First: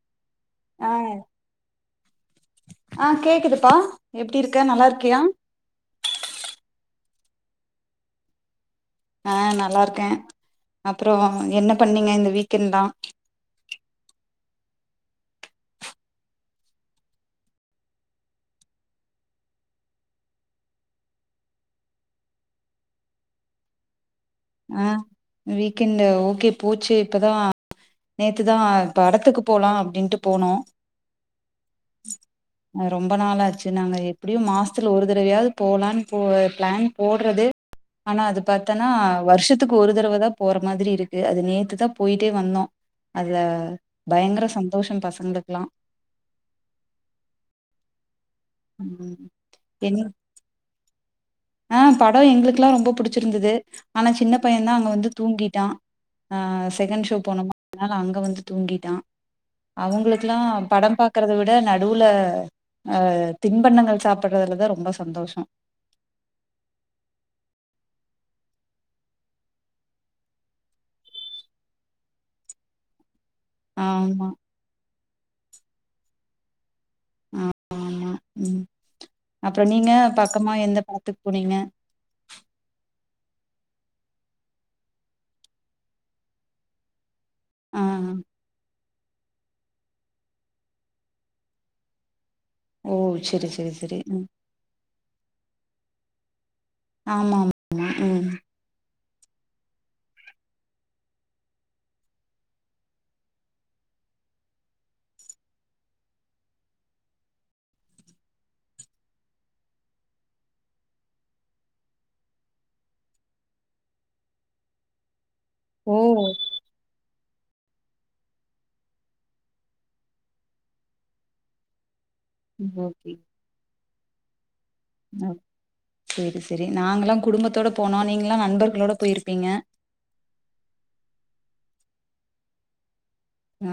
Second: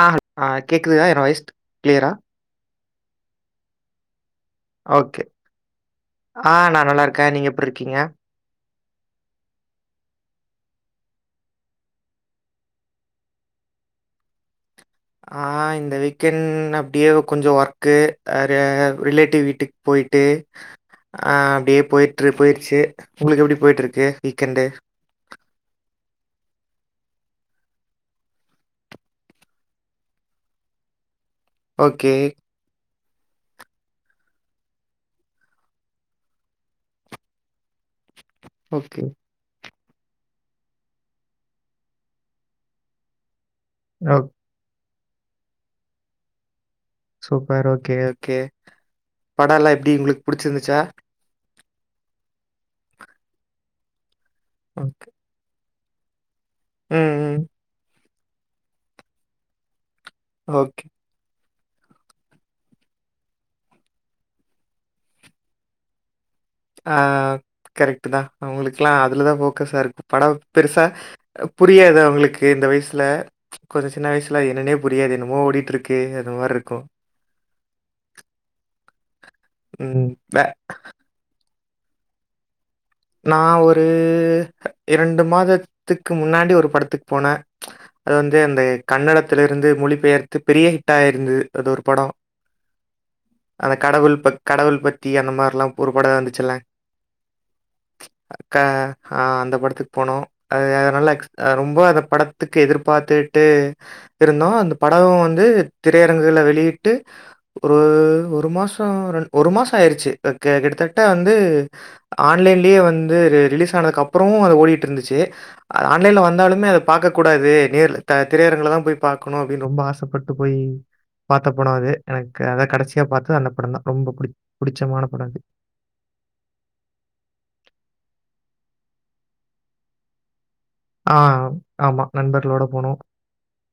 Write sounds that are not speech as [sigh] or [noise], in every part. ஆ ஆ கேக்குதுதா என்ன வாஸ் கிளியரா ஆ கேக்குதுப்பா எப்டி இருக்க நல்லா இருக்கியா ஓகே. ஆ நா நல்லா இருக்க நீங்க எப்ருக்கீங்க ஆ நல்லா இருக்க அப்பறோ என்ன பண்ணீங்க இந்த வீக்கெண்ட் தா ஆ இந்த வீக்கெண்ட் அப்டியே கொஞ்சோ ஒர்க்கு அரு‌ ரிலேட்டிவ் வீட்டுக் போய்ட்டு அ அப்டியே போய்ட்டுரு போயிடுச்சு உங்களுக்கு எப்டி போய்ட்டுருக்கு ஆ வீக்கெண்ட்ல ஓகே போச்சு இப்பதா நேத்துதா படத்துக்கு போலா அப்டின்ட்டு போனோ ஓகே அ ரொம்ப நாள் ஆச்சு நாங்க எப்டியு மாசத்துல ஒரு தடவையாது போலான் போ பிளான் போடுறதே ஆனா அது பாத்தன்னா ஓகே. வருஷத்துக்கு ஒரு தடவ தா போற மாதிரி இருக்கு அது நேத்து தாபோயிட்டே வந்தோ அதுல ஓ பயங்கர சந்தோஷோ பசங்களுக்குல்லா சூப்பர் ஓகே ஓகே ம் படோல்லா எப்டி என்ன உங்களுக்கு புடிச்சிருந்துச்சா ஆ படோ எங்களுக்குல்லா ரொம்ப புடிச்சிருந்துது ஆனா சின்ன பைய தா அங்க ஓகே. வந்து தூங்கிட்டா ஆ ம், செகண்ட் ஷோ ம். போனமா அதனால அங்க வந்து தூங்கிட்டா அவுங்களுக் குல்லாம் ஓகே. படம் பாக் கறத விட நடுவுல அ தின்பண்ணங்கள் சாப்பறதுல தா ரொம்ப சந்தோஷோ ஆ கரெக்ட்டுதா அவுங்களுக்குலா அதுலதா‌ ஃபோக்கஸா இருக்கு படம் பெருசா புரியாது அவுங்களுக்கு இந்த வயசுல கொஞ்சோ ஆமா சின்னவயசுல ‌ என்னன்னே புரியாது என்னமோ ஓடிட்டுருக்கே அது மாறி இருக்கு ஆ ஆமா ம் அப்பறோ நீங்க ம் வே பக்கமா எந்த படத்துக்கு போனீங்க நா ஒரு இரண்டு மாதத்துக்கு முன்னாடி ஒரு படத்துக்கு போன ஆ அது வந்து அந்த கன்னடத்துல இருந்து மொழி பெயர்த்து பெரிய ஹிட் ஆயிருந்தது அது ஒரு படோ ஓ செரி செரி அந்த செரி கடவுள் ம் பக் கடவுள் பத்தி அந்த மாரில்லா ஒரு படோ வந்துச்சுல ஆமா ஆமா ம் க ஆ அந்த படத்துக்கு போனோ அ அதனால ரொம்ப அந்த படத்துக்கு எதிர்பார்த்துட்டு இருந்தோ அந்த படோ வந்து திரையரங்குகள வெளியிட்டு ஒரு ஒரு மாசோ ரெண் ஒரு மாசோ ஆயிருச்சு க கிட்டத்தட்ட வந்து ஆன்லைன்லயே வந்து ரிலீஸ் ஆனதுக்கு அப்பறோ அது ஓடிட்டு இருந்துச்சு ஓ ஆன்லைன்ல வந்தாலுமே அது பாக்க கூடாது நேர்ல த திரையரங்கள தா போய் பாக்கணு அப்டின்னு ரொம்ப ஆசப்பட்டு போய் பாத்த படோ அது எனக்கு அத கடைசியா ஓகே பாத்தது அந்த படோ தா ரொம்ப புடி புடிச்சமான படோ அது சேரி சேரி நாங்கலா குடும்பத்தோட போனா நீங்களா நண்பர்களோட போயிருப்பீங்க ஆ ஆமா நண்பர்களோட போனோ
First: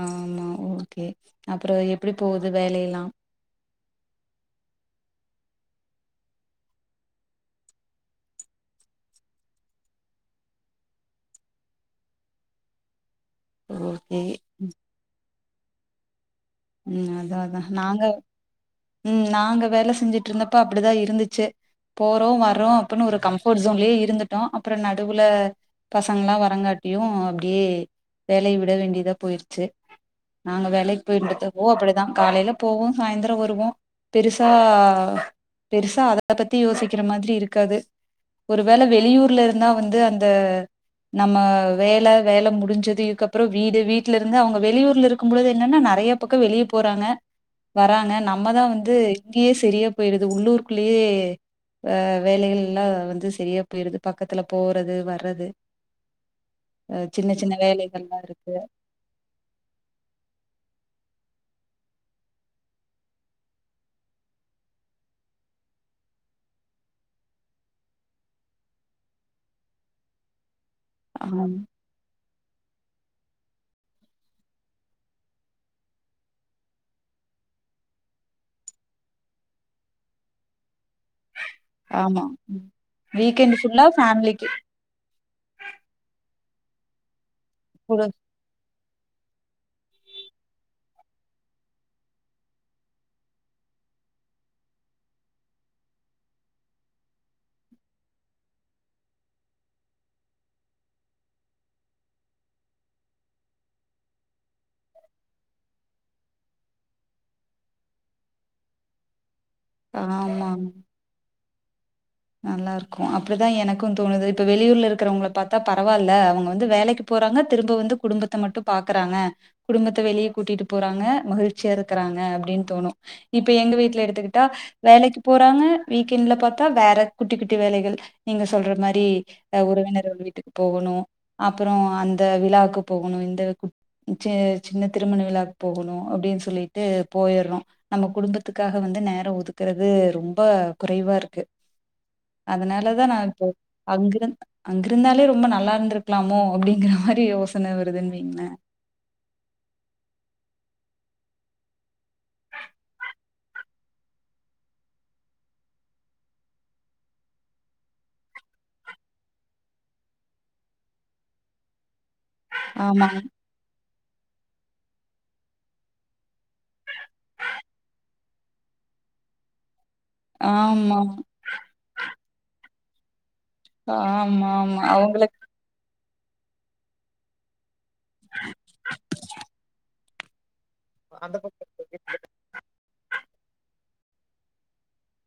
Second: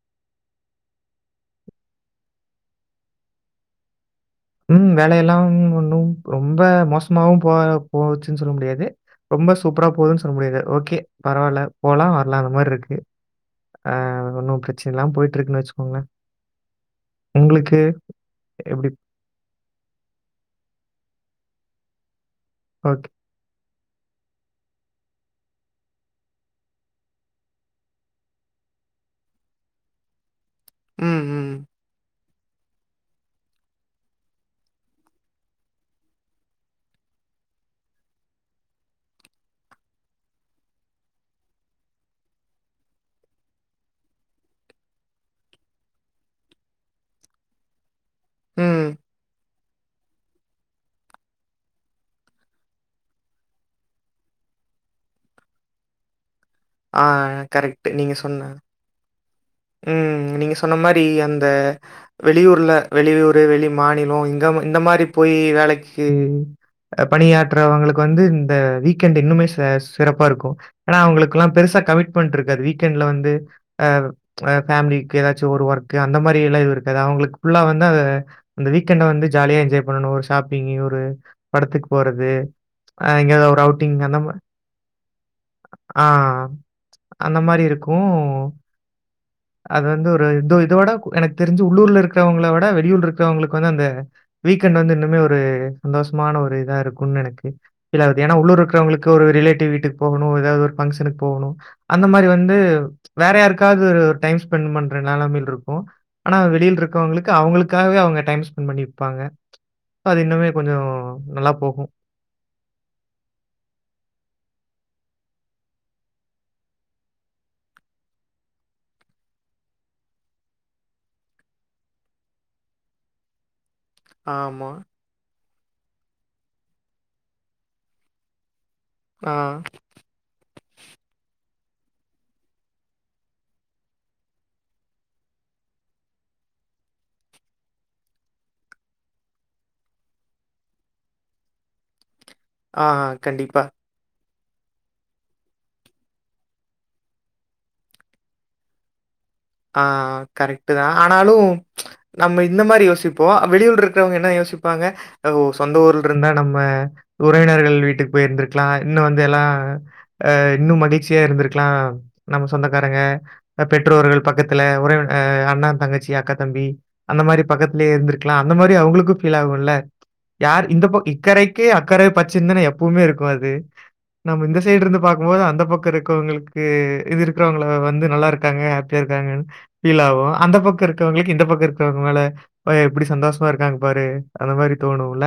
ஆமா ஓகே அப்பறோ எப்படி போது வேலை எல்லா ம் வேலையெல்லாம் ஒன்னும் ரொம்ப மோசமாவும் போ போச்சுன்னு சொல்ல முடியாது ரொம்ப சூப்பரா போதுன்னு சொல்ல முடியாது ஓகே பரவாயில்ல போலா வரலா அந்த மாறி இருக்கு ஆ ஓகே. ஒன்னும் பிரச்சன இல்லாம போயிட்ருக்குன் வச்சுக்கோங்க ம் அதா அதா நாங்க எப்படி? ம் நாங்க வேல செஞ்சுட்டு இருந்தப்ப அப்டிதா இருந்துச்சு போறோ வர்ரோ அப்டின்னு ஓகே. ஒரு கம் ஃபோர்ட்சோன்லயே இருந்துட்டோ அப்றோ நடுவுல பசங்கெல்லா வரங்காட்டியுஅப்டியே வேலைய விட வேண்டியதா போயிற்ச்சு நாங்க வேலைக்கு ம், ம், போயின்றதப்ப ஓ அப்டிதா காலையில போவோ சாந்திரோ வருவோ பெருசா பெருசா அத பத்தி யோசிக்கிற மாரி இருக்காது ஒருவேள வெளியூர்ல இருந்தா வந்து அந்த நம்ம வேல வேல முடிஞ்சது இதுக்கப்றோ வீடு வீட்ல இருந்து அவுங்க வெளியூர்ல இருக்கும்பொழுது என்னென்னா நெறைய பக்கோ வெளியே போறாங்க வராங்க நம்மதா ம். வந்து இங்கேயே செரியா போய்டுது உள்ளூருக்குள்ளயே வே வேலைகள் எல்லா வந்து சரியா போய்ருது பக்கத்துல போறது வர்றது ஆ அ சின்ன சின்ன கரெக்ட். நீங்க வேலைகள்லா சொன்ன இருக்கு ம் நீங்க சொன்ன மாரி அந்த வெளியூர்ல வெளியூரு வெளி மாநிலோ இங்க இந்த மாரி போய் வேலைக்கு பணியாற்றவங்களுக்கு வந்து இந்த வீக்கெண்ட் இன்னுமே சி சிறப்பா இருக்கு ஆனா ஆ அவுங்களுக்கெல்லா பெருசா கமிட்மெண்ட் இருக்காது வீக்கெண்ட்ல வந்து ஆ அ பேமிலிக்கு எதாச்சு ஒரு ஒர்கு அந்த மாறில்லா எதுவு இருக்காது அவுங்களுக்கு ஃபுல்லா வந்து அது இந்த வீக்கெண்ட வந்து ஜாலியா என்ஜாய் பண்ணணு ஒரு ஷாப்பிங் ஒரு படத்துக்கு ஆமா போறது அ எங்கயா வீக்கெண்ட் ஒரு ஃபுல்லா அவுட்டிங் அந்த மா ஃபேமிலிக்கு ஆ அந்த மாரி இருக்கு கூட அது வந்து ஒரு இது இதோட எனக்கு தெரிஞ்சு உள்ளூர்ல இருக்கவங்கள விட வெளியூர் இருக்கிறவங்களுக்கு வந்து அந்த வீக்கெண்ட் வந்து இன்னுமே ஒரு சந்தோஷமான ஒரு இதா இருக்குனு எனக் இல்ல ஆகுது ஏனா உள்ளூர் இருக்கிறவங்களுக்கு ஒரு ரிலேட்டிவ் வீட்டுக்கு போவுணு எதாவுது ஒரு ஃபங்க்ஷனுக்கு போவுணு அந்த மாறி வந்து வேற யாருக்காவுது ஒரு டைம் ஸ்பெண்ட் பண்ற நெலமைல இருக்கு ஆனா வெளில இருக்கவுங்களுக்கு அவங்களுக்காகவே அவுங்க டைம் ஸ்பெண்ட் பண்ணிருப்பாங்க இப்ப அது இன்னுமே கொஞ்சோ நல்லா போகு நல்லா இருக்கோ அப்டிதா எனக்கு தோணுது இப்ப வெளியூர்ல இருக்கிறவங்கள பாத்தா பரவாயில்ல அவுங்க வந்து வேலைக்கு போறாங்க திரும்ப வந்து குடும்பத்த மட்டு பாக்குறாங்க குடும்பத்த வெளிய கூட்டிட்டு போறாங்க மகிழ்ச்சியா இருக்கறாங்க அப்டின்னு தோணு இப்ப எங்க வீட் விட்ல எடுத்துக்கிட்டா ஆமா. வேலைக்கு போறாங்க வீக்கெண்ட்ல பாத்தா வேற குட்டி குட்டி வேலைகள் நீங்க சொல்ற மாரி ஆ, அ உறவினர் இந்த வீட்டுக்கு போகுனு அப்றோ அந்த விழாக்கு போகுனு இந்த கு ம் சேர் சின்ன திருமண விழாக்கு போகேனு அப்டினு சொல்லிட்டு போயிடுறோ நம்ம குடும்பத்துக்காக வந்து நேரோ ஒதுக்குறது ரொம்ப குறைவா இருக்கு ஆ அதனாலதா நா இப்போ கண்டிப்பா. அங்கிரு அங்கிருந்தாலே ரொம்ப நல்லா இருந்திருக்குலாமோ அப்டிங்கிற மாரி யோசனை வருதுன்னுன்னே ஆ கரெட்டு தா ஆனாலு நம்ம இந்த மாரி யோசிப்போ வெளியூர்ல இருக்குறவங்க என்ன யோசிப்பாங்க அ ஒ சொந்த ஊர்ல இருந்தா நம்ம உறவினர்கள் வீட்டுக்கு போய்இருந்திருக்குலா இன்னுவந்து எல்லா அ இன்னு மடிச்சியா இருந்திருக்குலா நம்ம சொந்தக்காரங்க ஆமாங்க. பெற்றோர்கள் பக்கத்துல உறவின அ அண்ண தங்கச்சி அக்கா தம்பி அந்த மாரி பக்கத்துலயே இருந்துருக்ல அந்த மாரி அவுகுலுக்கு ஃபீல் ஆகுல யார் இந்த ப ஆமா. இக்கறைக்கு அக்கறை பச்சதானே எப்பவுமே இருக்குஅது நம்ம ஆமா, இந்த ஆமா. சைடு இருந்து அவங்களுக்கு பாக்குபோது அந்த பக்கோ இருக் குங்கவங்களுக்கு இது இருக்குறவங்கல வந்து நல்லா இருக்காங்க ஹாப்பியா இருக்காங்கனு பீல் ஆகு அந்த பக்கே இருக் மத்தவங்களுக்கு அந்த இந்த பக்கோ இருக்குறவங்க மேல பா எப்டி சந்தோஷமா இருக்காங்க பாரு அந்த மாரி தோணுல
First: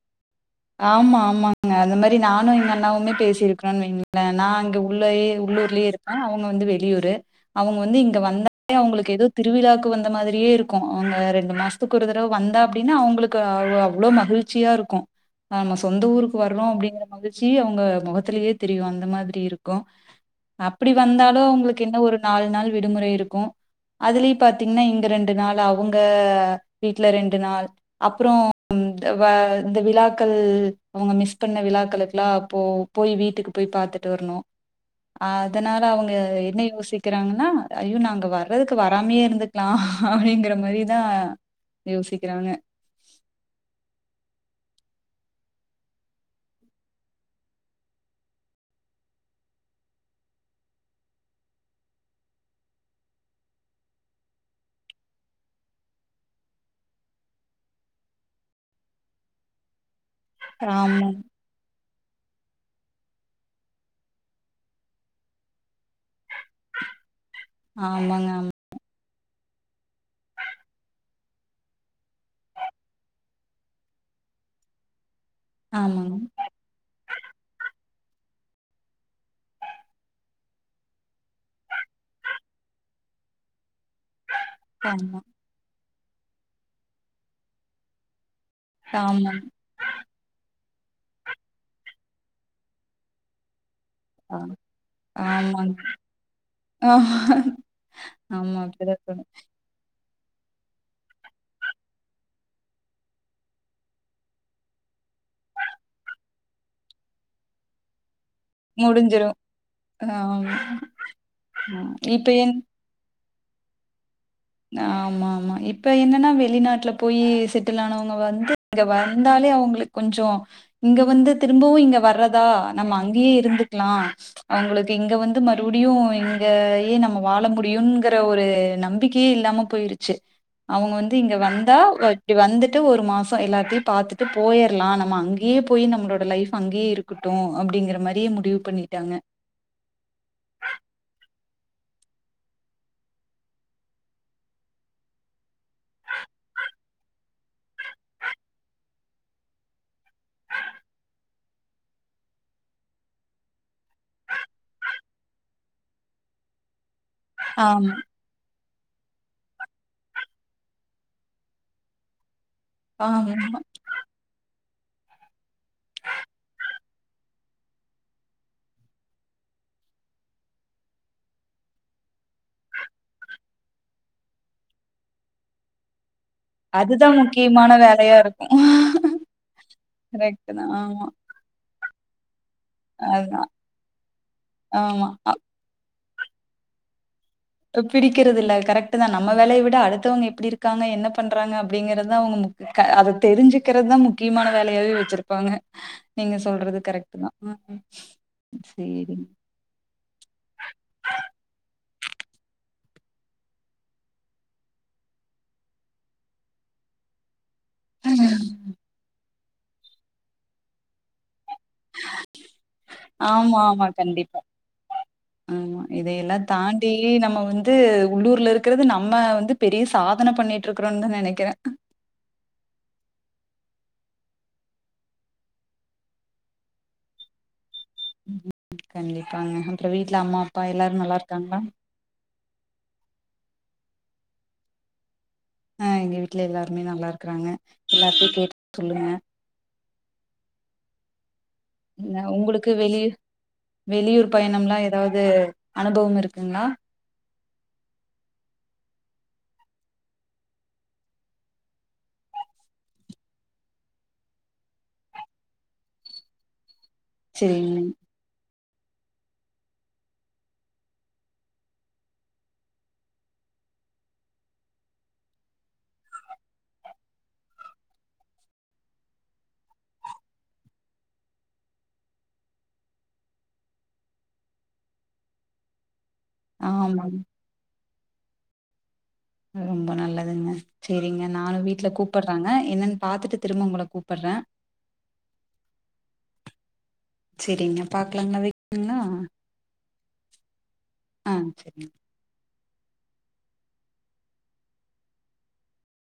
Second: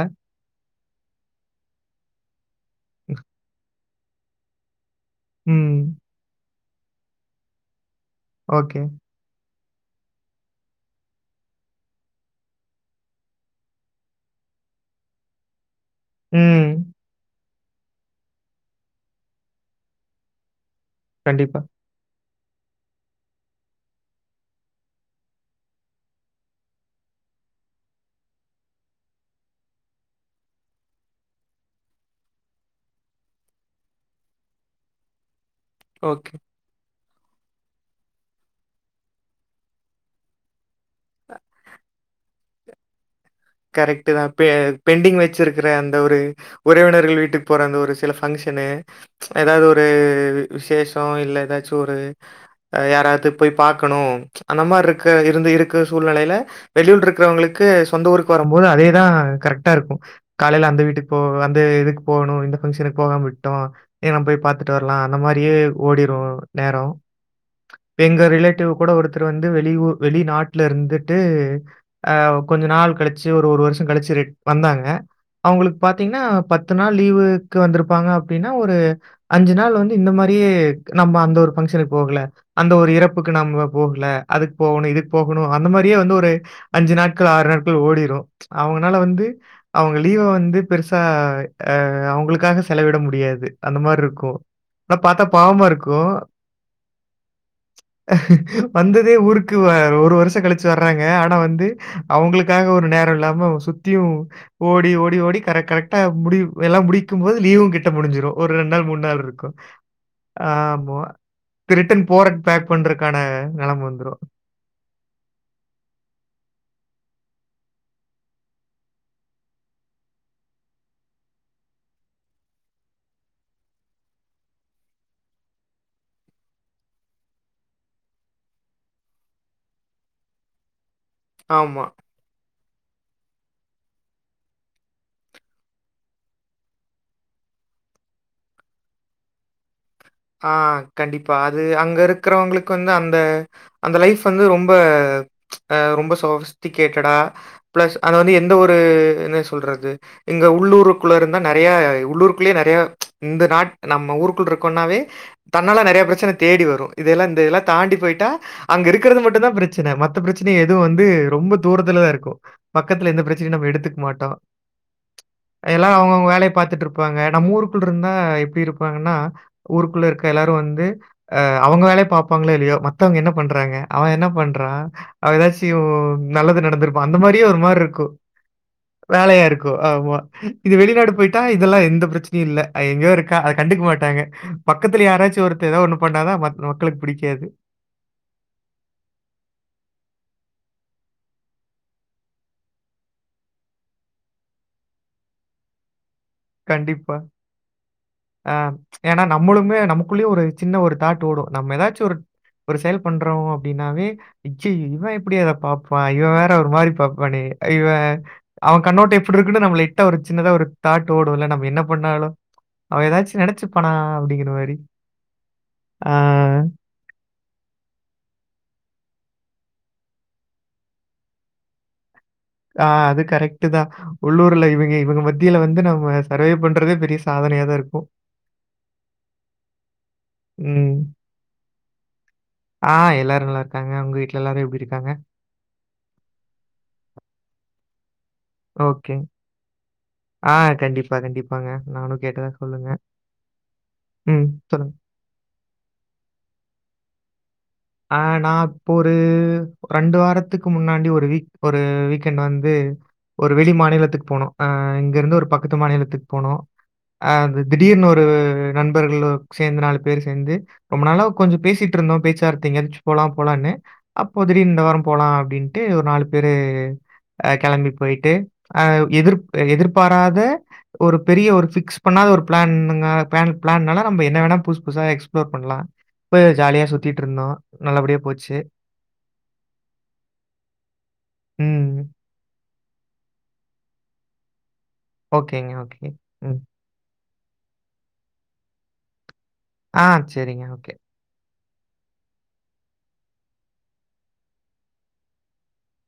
ஆமா ஆமாங்க அந்த மாரி நானு எங்க அண்ணாவுமே பேசியிருக்குறேனு வெய்களே நா அங்க உள்ளயே ம். உள்ளூர்லே இருப்பே அவுங்க வந்து வெளியூரு அவுங்க வந்து இங்க வந்தாலே ஓகே. அவுகளுக்கு ஏதோ திருவிழாவுக்கு வந்த மாரியே இருக்கு அவுங்க ரெண்டு மாசத்துக்கு ஒரு தடவை வந்தா அப்டினா அவுகளுக்கு அவ அவ்ளோ மகிழ் ச்சியா இருக்கு நாம சொந்த ஊருக்கு வர்றோ ம். அப்டிங்ற மாரி மகிழ்ச்சி அவுங்க முகத்திலே தெரியு அந்த மாதிரி இருக்கு அப்டி வந்தாலு கண்டிப்பா. அவுங்களுக் எனக் ஒரு நாலு நாள் விடுமுறை இருக்கு அதுலயு பாத்தீங்னா இங்க ரெண்டு நாள் அவுங்க வீட்ல ரெண்டு நாள் அப்றோ த வே இந்த விழா க்கள் அவுங்க மிஸ் பண்ண விழாக்களுக்கெல்லா போ போய் வீட்டுக்கு போய் பாத்துட்டு வர்னு அதனால அவுங்க ஓகே. என்ன யோசிக் கறாங்கன்னா ஐயோ நா அங் வறதுக்கு வராமே இருந்துக்கலா அப்டிங்கற மாரி தா யோசிக்கறாங்க கரெக்ட்டு தா பெ பெண்டிங் வெச்சிருக்கற அந்த ஒரு உறவினர்கள் வீட்டுக்கு போறங்க ஒரு சில ஃபங்சனு ஏதாவது ஒரு விசேசோ இல்ல ஏதாச்சு ஒரு யாராவது போய் பாக்கணும் அந்த மாதிரி இருக்க இருந்து இருக்க சூழ்நிலையில வெளியூர்ல இருக்கறவங்களுக்கு சொந்த ஊருக்கு போறோபோது அதேதா கரெக்டா இருக்கு காலையில அந்த ஆமா வீட்டுக் போ அந்த இதுக்கு போனு இந்த ஃபங்ஷனுக்கு போகாம விட்டோ ஏ நம்ம போய் பாத்துட்டு வரலா அந்த மாரியே ஓடிடுவோ நேரோ இப்ப எங்க ஆமாங்க ரிலேட்டிவ் கூட ஒருத் தர் வந்து வெளியூர் வெளிநாட்ல இருந்துட்டு அ கொஞ்ச நாள் கழி ச்சு ஒரு ஒரு வருசோ கழிச்சி ரிட் வந்தாங்க அவுங்களுக் ஆமாங்க பாத்தீங்ன்னா பத் து நாள் லீவுக்கு வந்திருப்பாங்க அப்டினா ஒரு அஞ்சி நாள் வந்து இந்த மாரியே நம்ம அந்த ஒரு ஃபங்சனுக்கு போகல அந்த ஒரு இறப்புக்கு நாமபோகல அதுக் போனு இதுக்கு ஆமா போகனோ அந்த மாரியே வந்து ஒரு அஞ்சு நாட்கள் ஆறு நாட்கள் ஓடிடு அவுங்கனால வந்து ஆமாங்க அவுங்க லீவ வந்து பெருசா அ அவுங்களுக்காக செலவிட முடியாது அந்த மாதிரி இருக் கு ஆ ஆனா பாத்தா பாவமா ஆமாங்க இருக்கு ஆமா ஆமா அப்படிதா வந்ததே தோணு ஊருக் கு ஒரு வருசோ கழிச்சி வறாங்க ஆனா வந்து அவுங்களுக்காக ஒரு நேர இல்லாம சுத்தியு ஓடி ஓடி ஓடி கர கரெக்டா முடியு எல்லா முடிக்கு போது லீவு கிட்ட முடிஞ்சுடு ஒரு ரெண்டு நாள் மூணு நாள் முடிஞ்சிரு இருக்கு ஆமா இப்ப ஆ ரிட்டன் போற இப்ப என் பேக் பண்ற க்காண நெலம வந்தரு ஆமா ஆமா இப்ப என்னன்னா வெளிநாட்டுல போயி செட்டில் ஆனவங்க வந்து இங்க வந்தாலே அவங்களுக்கு கொஞ்சோ இங்க வந்து திரும்பவு இங்க வறதா நம்ப அங்கயே இருந்துருக்கலா அவங்களுக்கு இங்க வந்து மறுபடியு இங்க ஏ நம்ம வாழ முடியுங்கிற ஒரு நம்பிக்க யே இல்லாம போயிருச்சு அவங்க வந்து இங்க வந்தா ஆமா. இப்டி வந்துட்டு ஒரு மாசோ எல்லாத்தையு பாத்துட்டு போயிடலா நம்ம அங்கேயே போய் நம்மளோட லைஃப் அங்யே இருக்கட்டு அப்டிங்கற மாதிரியே முடிவு பணிட்டாங்க ஆ கண்டிப்பா அது அங்க இருக்கறவங்களுக்கு வந்து அந்த அந்த லைஃப் வந்து ரொம்ப அ ரொம்ப சொஃபிஸ்டிகேட்டடா ப்ளஸ் அத வந்து எந்த ஒரு என்ன சொல்றது இங்க உள்ளூருக்குள்ள இருந்தா நெறைய உள்ளூருக்குள்ளேயே நெறைய இந்த நாட் நம்ம ஊருக்குள் இருக்கோன்னாவே தன்னால்லா நெறைய பிரச்சன தேடி வரு இதெல்லா இந்த இதெல்லா ஆமா தாண்டி போயிட்டா அங்க இருக்கிறது மட்டுதா பிரச்சன மத்த பிரச்சன எதுவு வந்து ரொம்ப தூரத்துலதா இருக்கு பக்கத்துல எந்த பிரச்சனையு ஆமா நம்ம எடுத்துக்க மாட்டோ எல்லாரு அவங்கவுங்க வேலைய பாத்துட்டு இருப்பாங்க நம்ம ஊருக்குள்ள இருந்தா எப்டி இருப்பாங்கன்னா ஊருக்குள்ள இருக்க எல்லாரு வந்து அ அவுங்க வேலைய பாப்பாங்களோ இல்லையோ மத்தவங்க என்ன பண்றாங்க அவ என்ன பண்றா அதுதா [unintelligible] நல்லது நடந்திருக்கு அதுதா அந்த மாரியே ஒரு முக்கியமான மாரி இருக்கும் வேலையா இருக்கு வேலையா இருக்கு ஆமா கரெக்ட் தான். இது ஆமா. வெளிநாடு போய் ட்டா இதெல்லா எந்த பிரச்சனையு இல்ல அ எங்கயோ இருக்கா அதுதான். அத கண்டுக்க மாட்டாங்க பக்கத்து ஆமா. யாராச்சு அடுத்து ஏதோ ஒண்ணு பண்ணாத மக்களுக்கு பிடிக்காது பிடிக்கிறது இல்ல கரெக்ட் தா நம்ம வேலைய விட அடுத்தவங்க எப்டி இருக்காங்க என்ன பண்றாங்க அப்டிங்கறதுதா அவுங்க முக் க அத தெரிஞ்சுக்கிறதுதா முக்கியமான வேலையாவே வச்சிருப்பாங்க நீங்க சொல்றது கண்டிப்பா. கரெக்ட்டுதா ஆ சேரி ஏன்னா நம்மளுமே நமக்குள்ளேயுமே ஒரு சின்ன ஒரு தாட் ஓடு நம்ம ஏதாச்சு ஒரு ஒரு செயல் பண்றோ அப்டின்னாவே அய்யய்யோ இவ எப்டி அத பாப்பா இவ வேற ஒரு மாரி பாப்பானே இவ அவ கண்ணோட்ட எப்டி இருக்குன்னு நம்ம லைட்டா ஒரு சின்னதா ஒரு தாட் ஓடுல நம்ம என்ன பண்ணாலு அவ ஏதாச்சு ஆமா, ஆமா. நெனச்சிப்பனா கண்டிப்பா. அப்டிங்கிற மாரி ஆ டெய்லி நம்ம வந்து உள்ளூர்ல இருக்கிறது நம்ம வந்து பெரிய சாதன பண்ணிட்டு இருக்கிறோந்தா நெனைக்கிறே ஆ அது கரெக்டு தா உள்ளூர்ல இவேங்க இவங்க மத்தியில வந்து நம்ம சர்வை பண்றதே பெரிய சாதனையா தா இருக்கு கண்டிப்பாங்க அப்பற வீட்ல அம்மா அப்பா ம். எல்லாரு நல்லா இருக்காங்ளா ஆ எல்லாரு நல்லா இருக்காங்க உங்க வீ்ட்ல எல்லாரு எப்டி இருக்காங்க ஆ எங்க வீட்ல எல்லாருமே நல்லா இருக்குறாங்க எல்லாத்தையு கேட் ஓகே ஆ கண்டிப்பா கண்டிப் ன்ன உங்களுக்கு வெளி வெளியூர் ம். பயணம்லா சொல்லுங்க. ஏதாவது அனுபவம் இருக்குங்ளா ஆ நா இப்போ ஒரு ரெண்டு வாரத்துக்கு முன்னாடி ஒரு வீக் ஒரு வீக்கெண்ட் வந்து ஒரு வெளி மாநிலத்துக்கு போனோ அ இங்க இருந்து ஒரு பக்கத்து மாநிலத்துக்கு போனோ அ சரிங்க திடீர்னு ஒரு ந்து நண்பர்களு சேந்து நாலு பேர் சேந்து ரொம்ப நாள கொஞ்சோ பேசிட்டு இருந்தோ பேச்சு வார்த் த எங்கயாச்சு போலா போலான்னு அப்போ திடீர் இந்த வார போலா அப்டின்ட்டு ஒரு நாலு பேரு அ கெளம்பி போயிட்டு அ எதிர் எதிர்பாராத ஒரு பெரிய ஒரு பிக்ஸ் பண்ணாத ஒரு பிளான்கு பிளான் பிளான்னால நம்ம என்ன வேணா புதுசு புதுசா எக்ஸ்பிளோர் பண்ணலா இப்பவே ஜாலியா ஆமாங்க சுத்திட்டு இருந்தோ நல்லபடியே போச்சு ரொம்ப நல்லதுங்க செரிங்க நானு வீட்ல ம். கூப்டுறாங்க என்னன்னு பாத்துட்டு திரும்ப உங்கள கூப்டுறே ஓகேங்க ஓகேங்க ம் செரிங்க பாக்கலாங்ளா வக்கட்டுங்ளா ஆ செரிங்க ஓகே ஆ செரிங்க